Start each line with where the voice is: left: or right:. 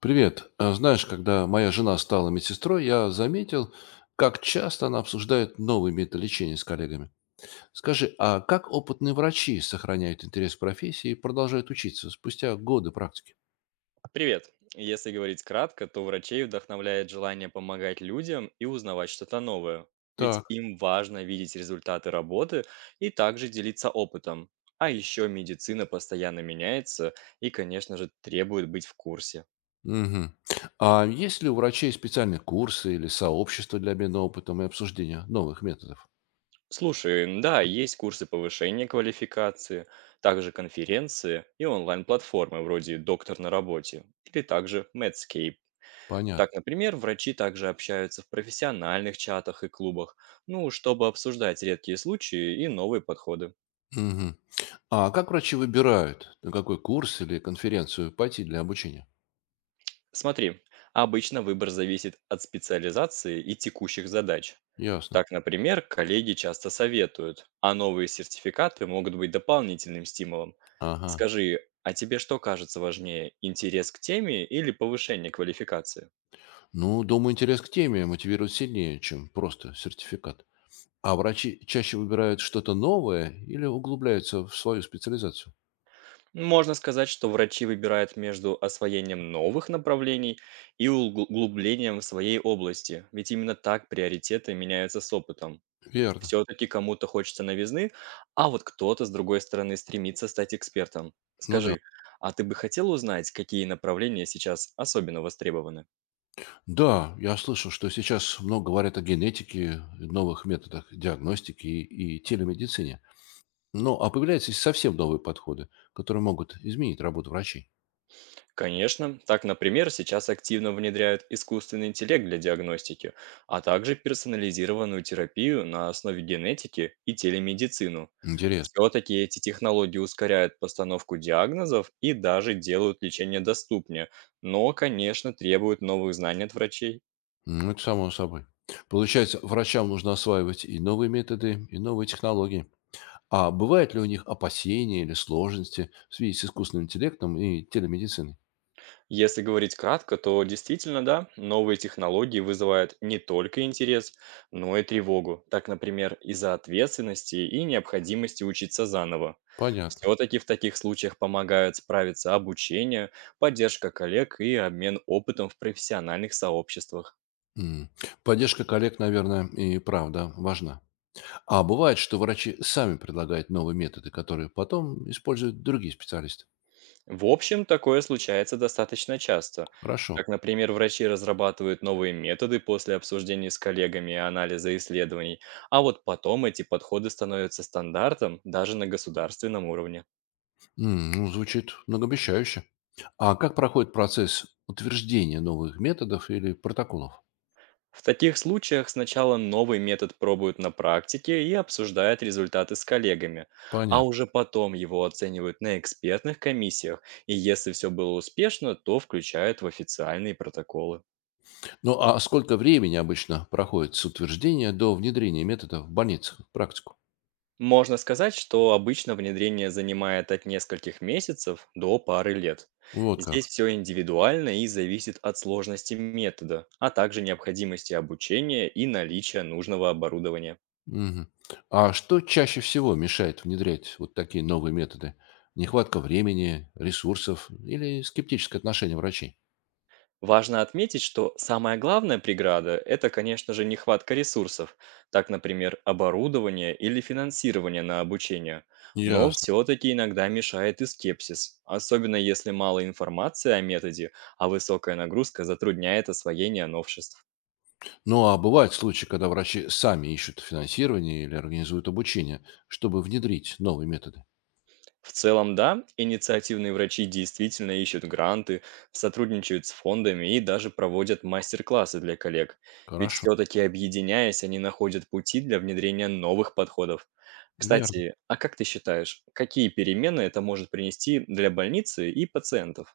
left: Привет. А знаешь, когда моя жена стала медсестрой, я заметил, как часто она обсуждает новые методы лечения с коллегами. Скажи, а как опытные врачи сохраняют интерес к профессии и продолжают учиться спустя годы практики?
right: Привет! Если говорить кратко, то врачей вдохновляет желание помогать людям и узнавать что-то новое. Ведь
left: Так.
right: им важно видеть результаты работы и также делиться опытом. А еще медицина постоянно меняется и, конечно же, требует быть в курсе.
left: Мгм. А есть ли у врачей специальные курсы или сообщества для обмена опытом и обсуждения новых методов?
right: Слушай, да, есть курсы повышения квалификации, также конференции и онлайн-платформы вроде «Доктор на работе» или также Medscape. Так,
left: Понятно.
right: например, врачи также общаются в профессиональных чатах и клубах, ну, чтобы обсуждать редкие случаи и новые подходы.
left: Мгм. А как врачи выбирают, на какой курс или конференцию пойти для обучения?
right: Смотри, обычно выбор зависит от специализации и текущих задач.
left: Ясно.
right: Так, например, коллеги часто советуют, а новые сертификаты могут быть дополнительным стимулом.
left: Ага.
right: Скажи, а тебе что кажется важнее, интерес к теме или повышение квалификации?
left: Ну, думаю, интерес к теме мотивирует сильнее, чем просто сертификат. А врачи чаще выбирают что-то новое или углубляются в свою специализацию?
right: Можно сказать, что врачи выбирают между освоением новых направлений и углублением в своей области, ведь именно так приоритеты меняются с опытом.
left: Верно.
right: Все-таки кому-то хочется новизны, а вот кто-то, с другой стороны, стремится стать экспертом.
left: Ну да.
right: Скажи, а ты бы хотел узнать, какие направления сейчас особенно востребованы?
left: Да, я слышал, что сейчас много говорят о генетике, новых методах диагностики и телемедицине. Ну, а появляются и совсем новые подходы, которые могут изменить работу врачей.
right: Конечно. Так, например, сейчас активно внедряют искусственный интеллект для диагностики, а также персонализированную терапию на основе генетики и телемедицину.
left: Интересно.
right: Все-таки эти технологии ускоряют постановку диагнозов и даже делают лечение доступнее, но, конечно, требуют новых знаний от врачей.
left: Ну, это само собой. Получается, врачам нужно осваивать и новые методы, и новые технологии. А бывают ли у них опасения или сложности в связи с искусственным интеллектом и телемедициной?
right: Если говорить кратко, то действительно, да, новые технологии вызывают не только интерес, но и тревогу. Так, например, из-за ответственности и необходимости учиться заново.
left: Понятно.
right: Все-таки в таких случаях помогают справиться обучение, поддержка коллег и обмен опытом в профессиональных сообществах.
left: М. Поддержка коллег, наверное, и правда важна. А бывает, что врачи сами предлагают новые методы, которые потом используют другие специалисты.
right: В общем, такое случается достаточно часто.
left: Хорошо.
right: Так, например, врачи разрабатывают новые методы после обсуждений с коллегами и анализа исследований, а вот потом эти подходы становятся стандартом даже на государственном уровне.
left: М, ну, звучит многообещающе. А как проходит процесс утверждения новых методов или протоколов?
right: В таких случаях сначала новый метод пробуют на практике и обсуждают результаты с коллегами, а
left: Понятно.
right: уже потом его оценивают на экспертных комиссиях, и если все было успешно, то включают в официальные протоколы.
left: Ну, а сколько времени обычно проходит с утверждения до внедрения методов в больницах, в практику?
right: Можно сказать, что обычно внедрение занимает от нескольких месяцев до пары лет.
left: Вот
right: Здесь
left: как.
right: все индивидуально и зависит от сложности метода, а также необходимости обучения и наличия нужного оборудования.
left: Мгм. А что чаще всего мешает внедрять вот такие новые методы? Нехватка времени, ресурсов или скептическое отношение врачей?
right: Важно отметить, что самая главная преграда — это, конечно же, нехватка ресурсов, так, например, оборудование или финансирование на обучение. Но
left: Ясно.
right: все-таки иногда мешает и скепсис, особенно если мало информации о методе, а высокая нагрузка затрудняет освоение новшеств.
left: Ну а бывают случаи, когда врачи сами ищут финансирование или организуют обучение, чтобы внедрить новые методы.
right: В целом, да, инициативные врачи действительно ищут гранты, сотрудничают с фондами и даже проводят мастер-классы для коллег. Ведь
left: Хорошо.
right: все-таки объединяясь, они находят пути для внедрения новых подходов.
left: Верно.
right: Кстати, а как ты считаешь, какие перемены это может принести для больницы и пациентов?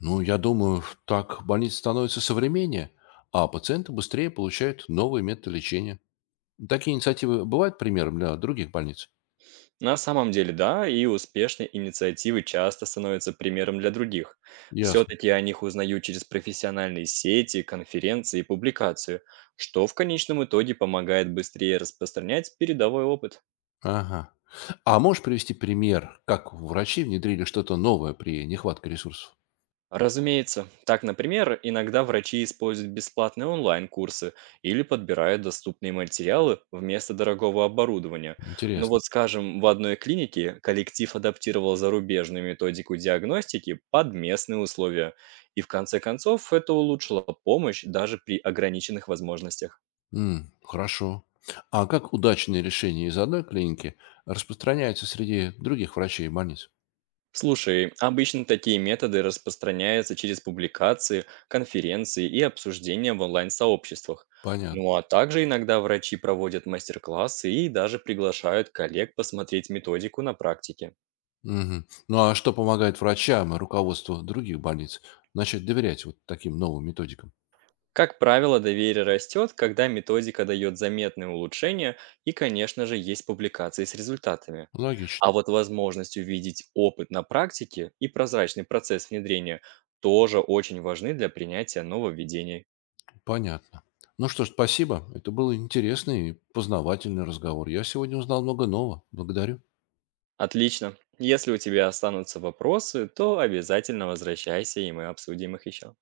left: Ну, я думаю, так больницы становятся современнее, а пациенты быстрее получают новые методы лечения. Такие инициативы бывают примером для других больниц?
right: На самом деле, да, и успешные инициативы часто становятся примером для других.
left: Ясно.
right: Все-таки о них узнают через профессиональные сети, конференции и публикации, что в конечном итоге помогает быстрее распространять передовой опыт.
left: Ага. А можешь привести пример, как врачи внедрили что-то новое при нехватке ресурсов?
right: Разумеется, так, например, иногда врачи используют бесплатные онлайн-курсы или подбирают доступные материалы вместо дорогого оборудования. Ну
left: Интересно.
right: вот, скажем, в одной клинике коллектив адаптировал зарубежную методику диагностики под местные условия, и в конце концов это улучшило помощь даже при ограниченных возможностях.
left: М, хорошо. А как удачные решения из одной клиники распространяются среди других врачей и больниц?
right: Слушай, обычно такие методы распространяются через публикации, конференции и обсуждения в онлайн-сообществах.
left: Понятно.
right: Ну а также иногда врачи проводят мастер-классы и даже приглашают коллег посмотреть методику на практике.
left: Мгм. Ну а что помогает врачам и руководству других больниц начать доверять вот таким новым методикам?
right: Как правило, доверие растет, когда методика дает заметные улучшения и, конечно же, есть публикации с результатами.
left: Логично.
right: А вот возможность увидеть опыт на практике и прозрачный процесс внедрения тоже очень важны для принятия нововведений.
left: Понятно. Ну что ж, спасибо. Это был интересный и познавательный разговор. Я сегодня узнал много нового. Благодарю.
right: Отлично. Если у тебя останутся вопросы, то обязательно возвращайся, и мы обсудим их еще.